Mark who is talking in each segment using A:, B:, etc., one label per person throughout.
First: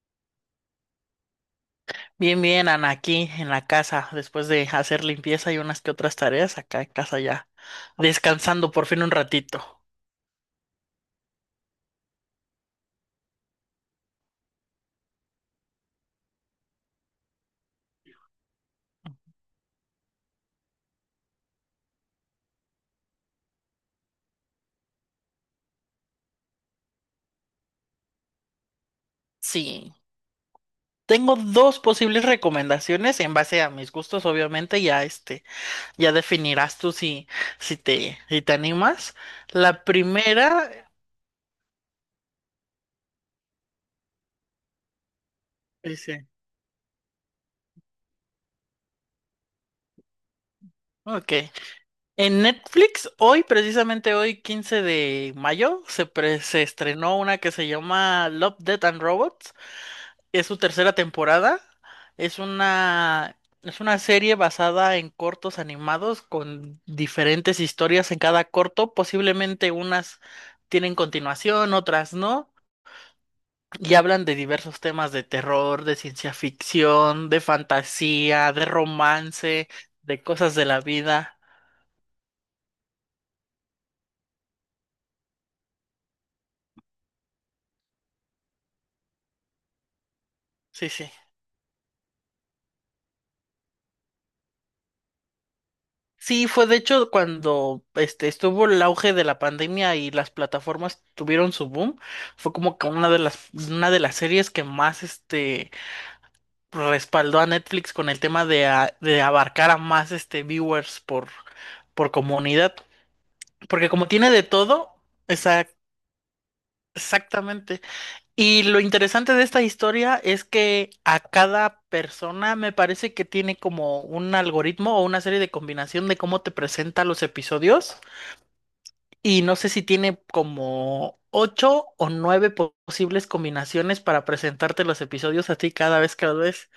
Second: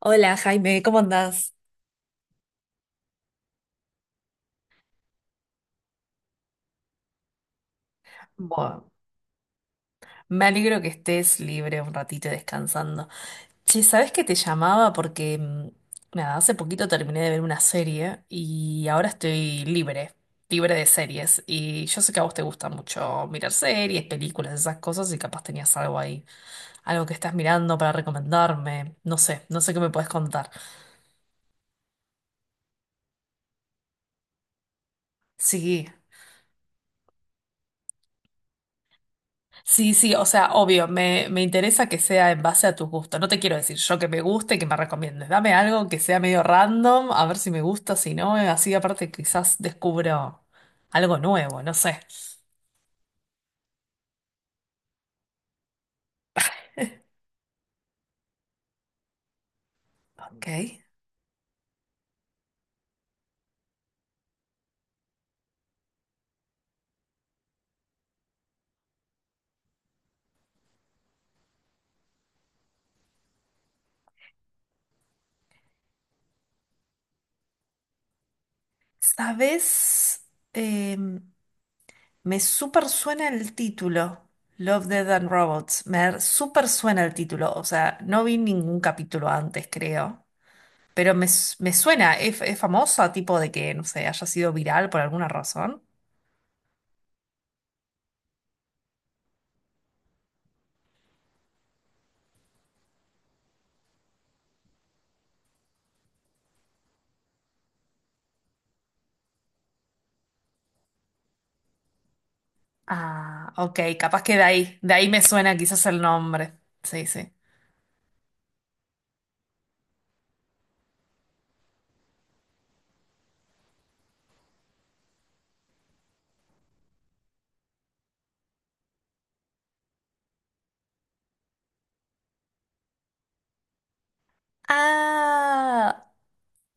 A: Hola Jaime, ¿cómo andás?
B: Bien, bien, Ana, aquí en la casa, después de hacer limpieza y unas que otras tareas, acá en casa ya, descansando por
A: Bueno,
B: fin un ratito.
A: me alegro que estés libre un ratito y descansando. Che, ¿sabes que te llamaba? Porque, nada, hace poquito terminé de ver una serie y ahora estoy libre, libre de series. Y yo sé que a vos te gusta mucho mirar series, películas, esas cosas y capaz tenías algo ahí, algo que estás mirando para recomendarme. No sé, no sé qué me
B: Sí,
A: puedes contar.
B: tengo dos posibles recomendaciones en base a mis gustos, obviamente, ya
A: Sí.
B: ya definirás tú si te animas. La
A: Sí, sí, o sea,
B: primera,
A: obvio, me interesa que sea en base a tus gustos. No te quiero decir yo que me guste, que me recomiendes. Dame algo que sea
B: dice,
A: medio random, a ver si me gusta, si no, así aparte quizás descubro algo
B: ok,
A: nuevo, no sé.
B: en Netflix, hoy, precisamente hoy, 15 de mayo, se estrenó una que se llama Love, Death and Robots.
A: Ok.
B: Es su tercera temporada. Es una serie basada en cortos animados con diferentes historias en cada corto. Posiblemente unas tienen continuación, otras no. Y hablan de diversos temas de terror, de ciencia ficción, de fantasía, de romance,
A: ¿Sabes?
B: de cosas de la
A: Eh,
B: vida.
A: Me súper suena el título, Love, Death and Robots. Me súper suena el título, o sea, no vi ningún capítulo antes, creo.
B: Sí, sí.
A: Pero me suena, es famosa, tipo de que, no sé, haya sido viral por alguna razón.
B: Sí, fue de hecho cuando estuvo el auge de la pandemia y las plataformas tuvieron su boom, fue como que una de las series que más respaldó a Netflix con el tema de abarcar a más viewers por comunidad,
A: Ah, ok,
B: porque como
A: capaz
B: tiene
A: que
B: de todo,
A: de ahí me suena
B: exac-
A: quizás el nombre. Sí, sí.
B: exactamente. Y lo interesante de esta historia es que a cada persona me parece que tiene como un algoritmo o una serie de combinación de cómo te presenta los episodios. Y no sé si tiene como ocho o nueve posibles combinaciones para presentarte los episodios a ti cada
A: Ah,
B: vez que los ves.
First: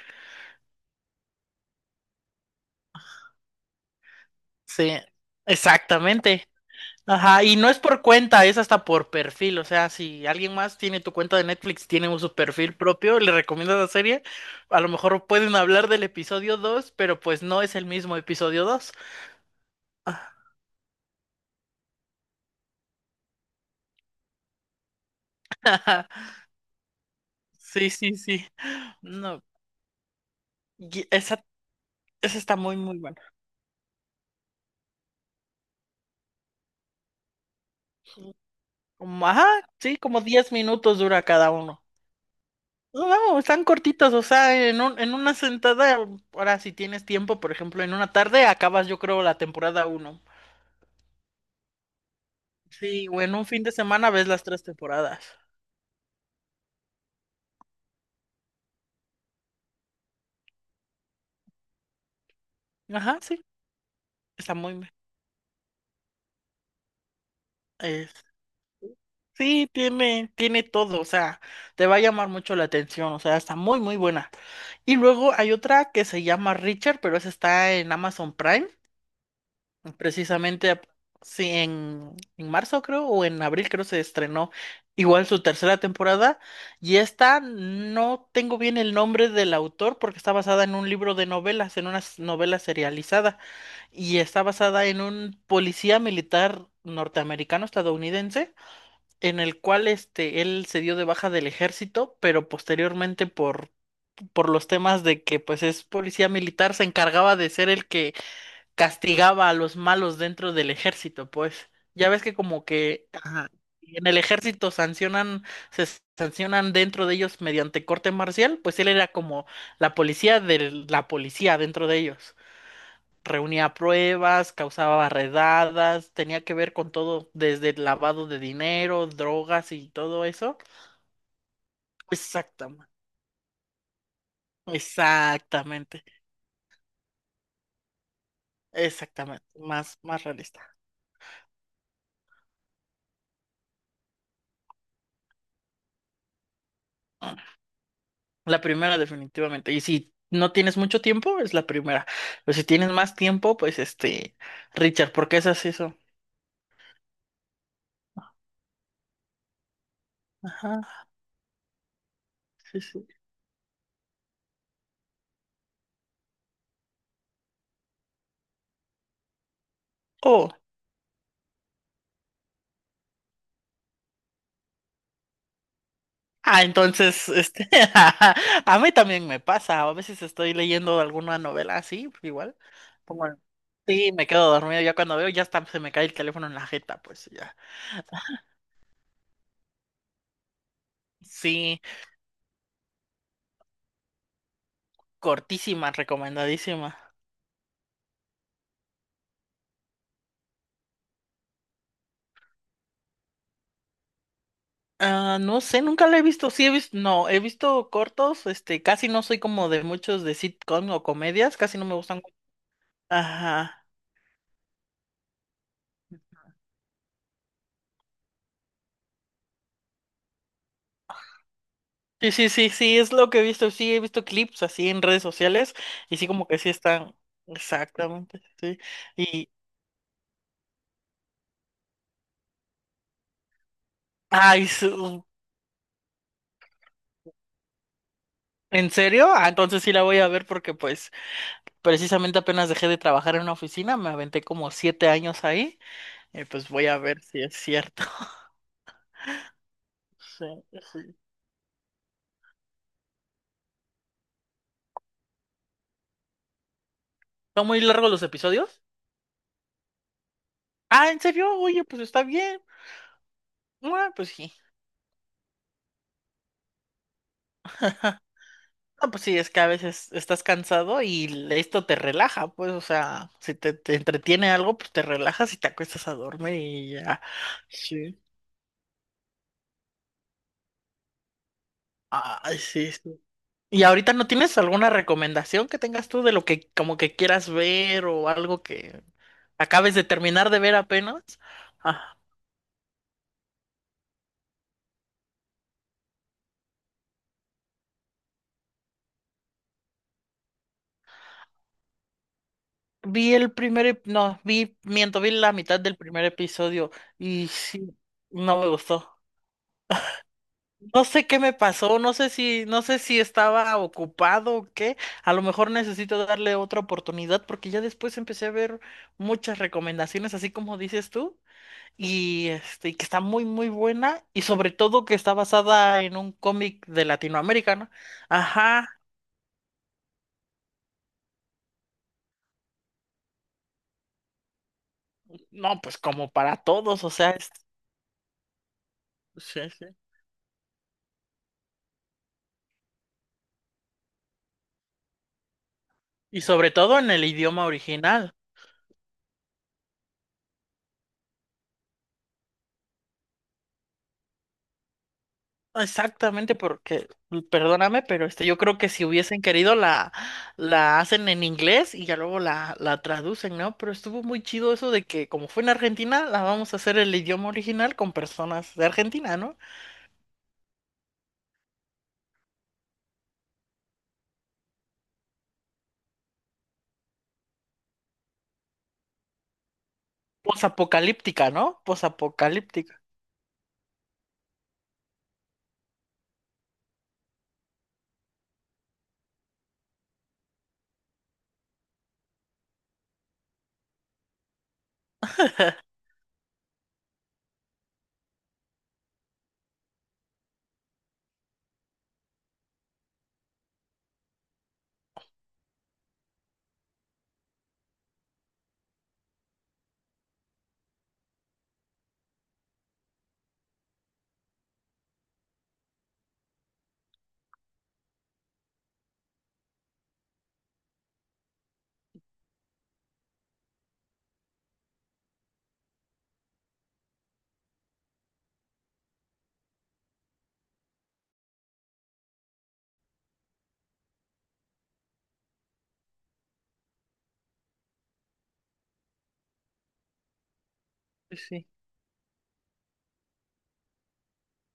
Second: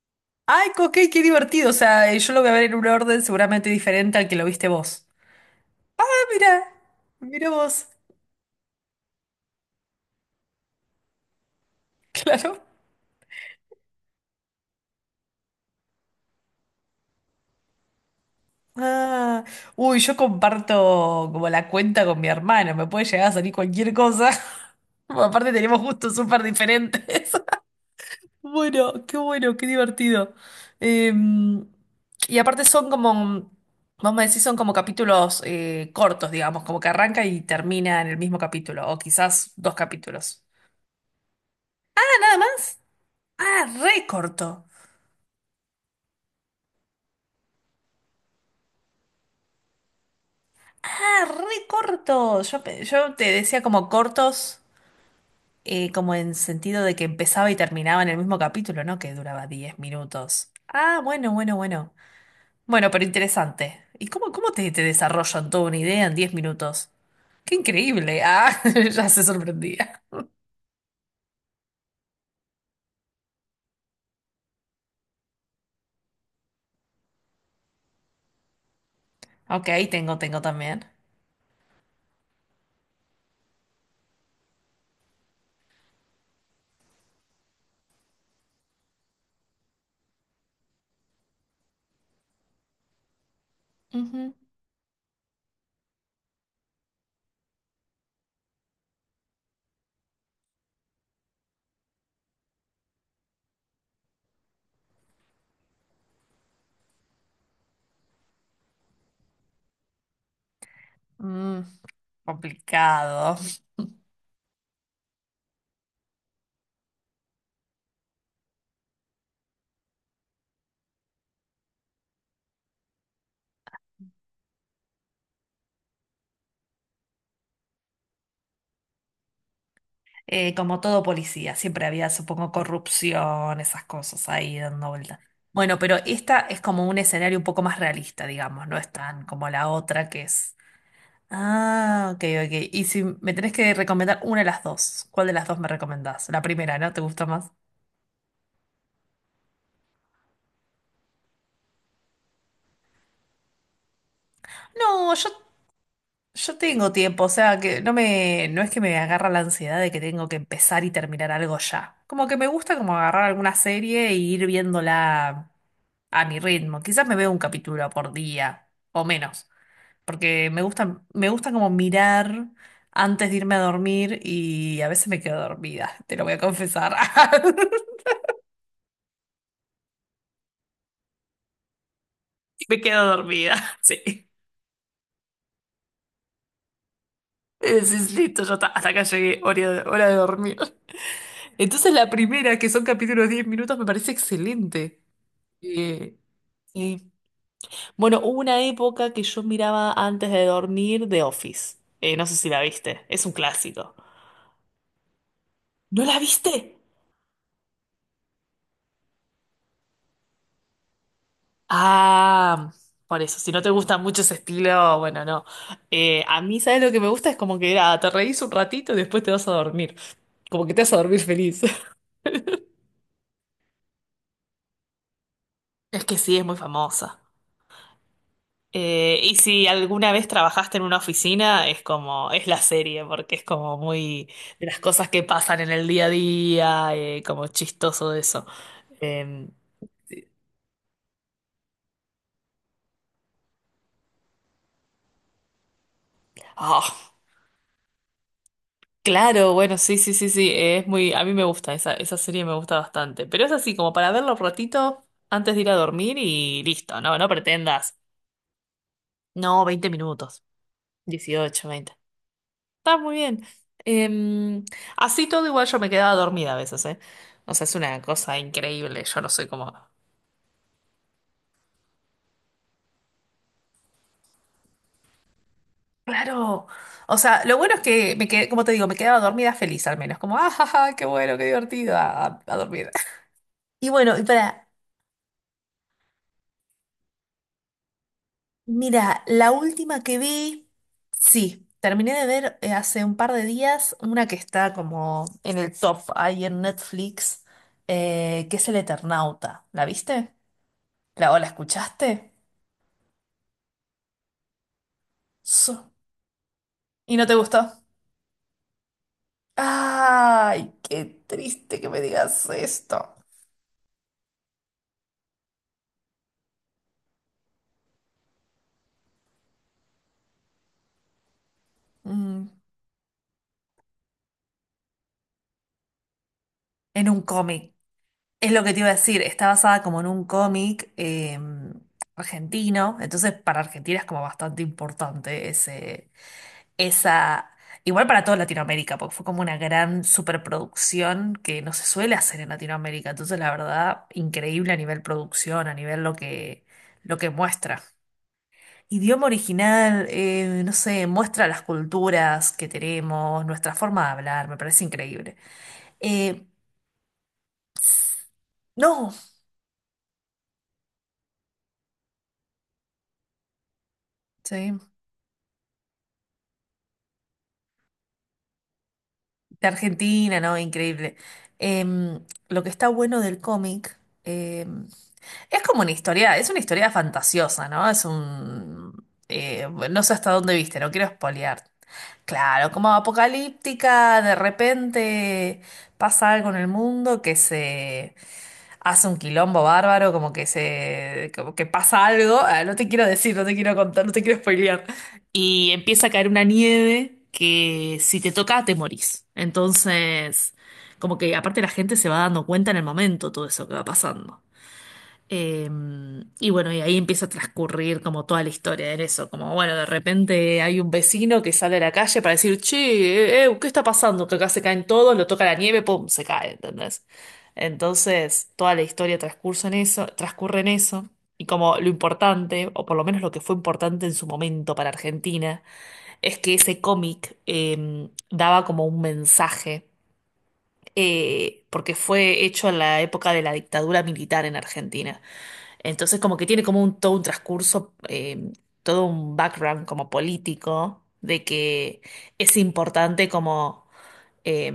A: ay, co- ok, qué divertido. O sea, yo lo voy a ver en un orden seguramente diferente al que lo viste
B: Sí,
A: vos. Ah,
B: exactamente.
A: mira,
B: Ajá,
A: mira
B: y no es
A: vos,
B: por cuenta, es hasta por perfil. O sea, si alguien más tiene tu cuenta de Netflix, tiene su
A: claro.
B: perfil propio, le recomiendas la serie, a lo mejor pueden hablar del episodio dos pero pues no es el mismo episodio dos.
A: Ah, uy, yo comparto como la cuenta con mi hermano, me puede llegar a salir cualquier cosa. Aparte tenemos gustos súper diferentes.
B: Sí, sí, sí. No,
A: Bueno, qué divertido.
B: y esa,
A: Em, y
B: esa está
A: aparte
B: muy,
A: son
B: muy buena.
A: como, vamos a decir son como capítulos cortos, digamos, como que arranca y termina en el mismo capítulo, o
B: Como, ajá,
A: quizás dos
B: sí, como
A: capítulos.
B: 10 minutos dura cada uno.
A: Ah, nada más.
B: No, no, están
A: Ah, re
B: cortitos, o
A: corto.
B: sea, en una sentada, ahora si tienes tiempo, por ejemplo, en una tarde acabas yo creo la temporada uno.
A: Ah, re corto. Yo, pe-
B: Sí,
A: yo
B: o
A: te
B: en un
A: decía
B: fin de
A: como
B: semana ves las
A: cortos,
B: tres temporadas.
A: como en sentido de que empezaba y terminaba en el mismo capítulo, ¿no? Que duraba 10 minutos. Ah, bueno, bueno, bueno. Bueno, pero
B: Ajá, sí,
A: interesante. ¿Y cómo, cómo
B: está
A: te,
B: muy
A: te
B: bien.
A: desarrollan toda una idea en 10 minutos? ¡Qué increíble!
B: es-
A: Ah, ya se
B: sí,
A: sorprendía.
B: tiene todo, o sea, te va a llamar mucho la atención, o sea, está muy, muy buena. Y luego hay otra que se llama Richard, pero esa está en Amazon Prime.
A: Ok, tengo
B: Precisamente,
A: también.
B: sí, en marzo creo, o en abril creo se estrenó igual su tercera temporada. Y esta no tengo bien el nombre del autor porque está basada en un libro de novelas, en una novela serializada. Y
A: Ujú.
B: está basada en un policía militar norteamericano estadounidense, en el cual él se dio de baja del ejército, pero posteriormente por los temas de que pues es policía militar, se encargaba de ser el que castigaba a los malos dentro del ejército,
A: Mm,
B: pues. Ya ves que como que
A: complicado.
B: ajá, en el ejército sancionan, se sancionan dentro de ellos mediante corte marcial, pues él era como la policía de la policía dentro de ellos. Reunía pruebas, causaba redadas, tenía que ver con todo, desde el lavado de dinero, drogas y todo eso.
A: Como todo policía, siempre había, supongo,
B: Exactamente,
A: corrupción, esas cosas ahí dando vuelta. Bueno, pero
B: exactamente,
A: esta es como un escenario un poco más realista, digamos, no es tan
B: exactamente,
A: como la
B: más,
A: otra que
B: más
A: es.
B: realista.
A: Ah, ok, ok. Y si me tenés que recomendar una de las dos, ¿cuál de las dos me recomendás? La primera, ¿no? ¿Te gusta más?
B: La primera, definitivamente. Y si no tienes mucho tiempo, es la primera. Pero si tienes más tiempo, pues Richard,
A: No,
B: ¿por
A: yo
B: qué haces eso?
A: Yo tengo tiempo, o sea, que no no es que me agarra la ansiedad de que tengo que empezar y
B: Ajá,
A: terminar algo ya. Como que me gusta
B: sí,
A: como
B: sí.
A: agarrar alguna serie e ir viéndola a mi ritmo. Quizás me veo un capítulo por día o menos, porque
B: Oh.
A: me gusta como mirar antes de irme a dormir y a veces me quedo dormida, te lo voy a
B: Ah,
A: confesar.
B: entonces, a mí también me pasa. A veces estoy leyendo alguna novela así, igual.
A: Me quedo
B: Pongo el-
A: dormida,
B: Sí, me
A: sí.
B: quedo dormido. Ya cuando veo, ya está, se me cae el teléfono en la jeta, pues ya.
A: Es listo, ya está, hasta acá llegué, hora de dormir.
B: Sí,
A: Entonces la primera, que son capítulos de 10 minutos, me parece excelente.
B: cortísima,
A: Eh,
B: recomendadísima.
A: y bueno, hubo una época que yo miraba antes de dormir The Office. No sé si la viste, es un clásico.
B: Ah, no sé,
A: ¿No
B: nunca la
A: la
B: he visto. Sí he
A: viste?
B: visto, no, he visto cortos, casi no soy como de muchos de sitcom o comedias, casi no me gustan.
A: Ah, por eso, si no te
B: Ajá.
A: gusta mucho ese estilo, bueno, no. A mí, ¿sabes lo que me gusta? Es como que ah, te reís un ratito y después te vas a dormir. Como que te vas a dormir feliz.
B: Sí, sí, sí, sí, es lo que he visto. Sí, he visto clips así en redes sociales
A: Es
B: y
A: que
B: sí
A: sí, es
B: como
A: muy
B: que sí están
A: famosa.
B: exactamente, sí.
A: Y
B: Y
A: si alguna vez trabajaste en una oficina, es como, es la serie, porque es como muy de
B: ay,
A: las cosas que
B: su-
A: pasan en el día a día, como chistoso de eso.
B: ¿en serio?
A: Eh,
B: Ah, entonces sí la voy a ver porque pues precisamente apenas dejé de trabajar en una oficina, me aventé como 7 años ahí, y pues voy a
A: ah,
B: ver si es cierto.
A: claro, bueno, sí, sí, sí, sí,
B: Sí,
A: es muy,
B: sí.
A: a mí me gusta, esa serie me gusta bastante, pero es así, como para verlo un ratito antes de ir a dormir y listo, no, no
B: ¿Son muy
A: pretendas.
B: largos los episodios?
A: No, 20 minutos,
B: Ah, ¿en serio?
A: 18
B: Oye,
A: veinte.
B: pues está bien.
A: Está muy bien.
B: Ah, pues sí.
A: Em, Así todo igual yo me quedaba dormida a veces, ¿eh? O sea, es una cosa increíble.
B: Ah,
A: Yo
B: pues
A: no
B: sí,
A: soy
B: es que a
A: como...
B: veces estás cansado y esto te relaja, pues, o sea, si te, te entretiene algo, pues te relajas y te acuestas a dormir
A: Claro.
B: y
A: O
B: ya.
A: sea, lo bueno es que
B: Sí.
A: me quedé, como te digo, me quedaba dormida feliz al menos. Como, ah, ja, ja, qué bueno, qué divertido
B: Ay,
A: dormir.
B: sí, sí. ¿Y
A: Y
B: ahorita
A: bueno, y
B: no tienes
A: para,
B: alguna recomendación que tengas tú de lo que como que quieras ver o algo que
A: mira, la
B: acabes
A: última
B: de
A: que
B: terminar de
A: vi,
B: ver apenas?
A: sí, terminé
B: Ah,
A: de ver hace un par de días una que está como en el top ahí en Netflix, que es El Eternauta. ¿La viste? ¿La, o la escuchaste?
B: vi el primer, ep- no, vi, miento, vi la mitad del primer episodio
A: Y no te
B: y
A: gustó.
B: sí, no me gustó.
A: Ay,
B: No
A: qué
B: sé qué me
A: triste que
B: pasó,
A: me
B: no sé
A: digas
B: no sé
A: esto.
B: si estaba ocupado o qué. A lo mejor necesito darle otra oportunidad porque ya después empecé a ver muchas recomendaciones, así como dices tú,
A: Mm,
B: y que está muy, muy buena y sobre todo que está basada en un cómic de
A: en un cómic.
B: Latinoamérica, ¿no?
A: Es lo que te iba
B: Ajá,
A: a decir, está basada como en un cómic argentino, entonces para Argentina es como bastante importante
B: no, pues como para todos, o sea,
A: esa, igual para toda Latinoamérica, porque fue como una
B: sí, sí.
A: gran superproducción que no se suele hacer en Latinoamérica, entonces la verdad, increíble a nivel producción, a nivel
B: Y sobre todo en
A: lo
B: el
A: que
B: idioma
A: muestra.
B: original.
A: Idioma original, no sé, muestra las culturas que tenemos, nuestra forma de hablar, me parece increíble. Eh,
B: Exactamente, porque, perdóname, pero yo creo que si
A: no,
B: hubiesen querido la hacen en inglés y ya luego la traducen, ¿no? Pero estuvo muy
A: sí,
B: chido eso de que como fue en Argentina, la vamos a hacer el idioma original con personas de Argentina, ¿no?
A: de Argentina, no, increíble. Lo que está bueno del cómic, es como una historia, fantasiosa, ¿no? Bueno, no sé hasta dónde viste, no quiero
B: Posapocalíptica,
A: spoilear.
B: ¿no?
A: Claro, como
B: Posapocalíptica.
A: apocalíptica, de repente pasa algo en el mundo que se hace un quilombo bárbaro, como que se, como que pasa algo, ah, no te quiero decir, no te quiero contar, no te quiero spoilear. Y empieza a caer una nieve que si te toca te morís. Entonces, como que aparte la gente se va dando cuenta en el momento todo eso que va pasando. Eh, y bueno, y ahí empieza a transcurrir como toda la historia en eso, como bueno, de repente hay un vecino que sale a la calle para decir, che, ¿qué está pasando? Que acá se caen todos, lo toca la nieve, pum, se cae, ¿entendés? Entonces, toda la historia transcurre en eso, y como lo importante, o por lo menos lo que fue importante en su momento para Argentina, es que ese cómic daba como un mensaje, porque fue hecho en la época de la dictadura militar en Argentina. Entonces como que tiene como todo un transcurso, todo un background como político,
B: Sí,
A: de
B: sí.
A: que es importante como, eh,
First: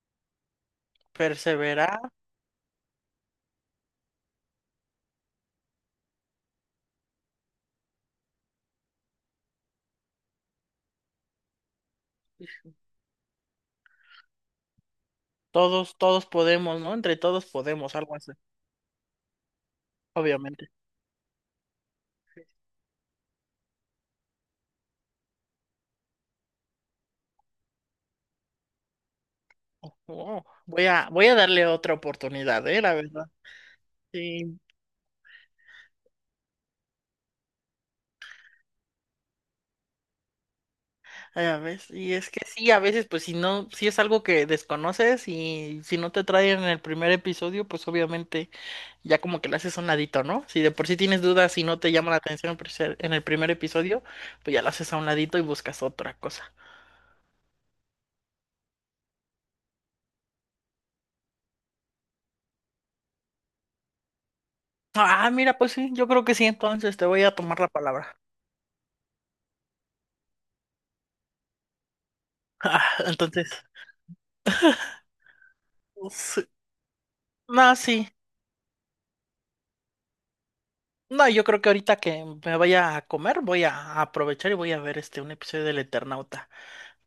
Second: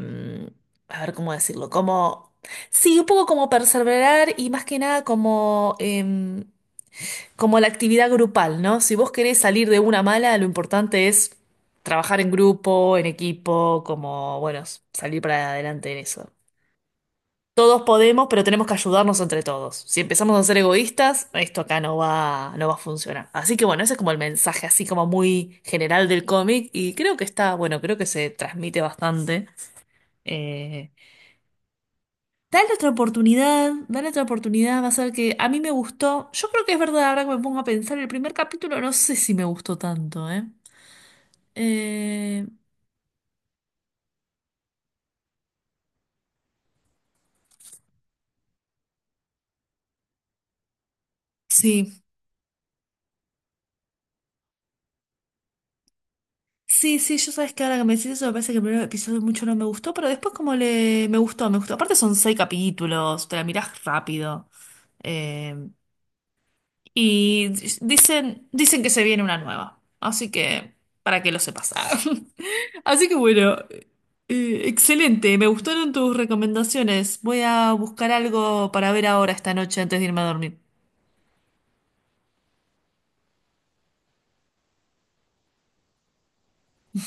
A: a ver cómo decirlo,
B: Perseverar.
A: como, sí, un poco como perseverar y más que nada como la actividad grupal, ¿no? Si vos querés salir de una mala, lo importante es trabajar en
B: Sí, sí.
A: grupo, en equipo, como, bueno, salir para adelante
B: Todos,
A: en
B: todos
A: eso.
B: podemos, ¿no? Entre todos
A: Todos
B: podemos, algo
A: podemos,
B: así,
A: pero tenemos que ayudarnos entre todos. Si empezamos a ser
B: obviamente.
A: egoístas, esto acá no va a funcionar. Así que bueno, ese es como el mensaje así como muy general del cómic y creo que está, bueno, creo que se transmite bastante.
B: Oh, wow. Voy
A: Eh,
B: a, voy a darle otra oportunidad,
A: Dale
B: ¿eh?
A: otra
B: La verdad.
A: oportunidad, dale otra
B: Sí.
A: oportunidad, va a ser que a mí me gustó. Yo creo que es verdad, ahora que me pongo a pensar, el primer capítulo no sé si me gustó tanto, ¿eh?
B: Ya ves, y es que
A: Eh,
B: sí, a veces, pues si no, si es algo que desconoces y si no te traen en el primer episodio, pues obviamente ya como que le haces a un ladito, ¿no? Si de por sí tienes dudas y no te
A: sí.
B: llama la atención en en el primer episodio, pues ya lo haces a un ladito y buscas otra cosa.
A: Sí, sí, yo sabes que ahora que me decís eso, me parece que el primer episodio mucho no me gustó, pero después como le me gustó, me gustó. Aparte son seis capítulos, te la mirás rápido.
B: Ah,
A: Eh,
B: mira, pues sí, yo creo que sí, entonces te voy a
A: y
B: tomar la palabra.
A: dicen que se viene una nueva. Así que, para que lo sepas. Así que
B: Entonces,
A: bueno, excelente, me gustaron tus
B: sí.
A: recomendaciones. Voy a
B: No,
A: buscar
B: sí,
A: algo para ver ahora esta noche antes de irme a dormir.
B: no, yo creo que ahorita que me vaya a comer, voy a aprovechar y voy a ver un episodio del Eternauta.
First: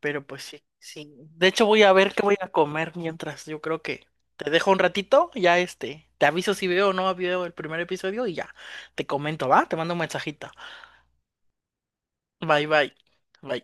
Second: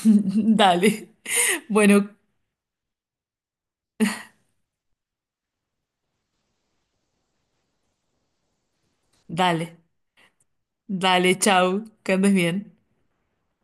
B: Pero pues sí,
A: Dale.
B: sí. De hecho, voy a
A: Bueno,
B: ver qué voy a comer mientras. Yo creo que te dejo un ratito, ya Te aviso si veo o no veo el primer episodio y ya. Te comento,
A: dale.
B: ¿va? Te mando un mensajito.
A: Dale, chau, que andes bien.
B: Bye, bye. Bye.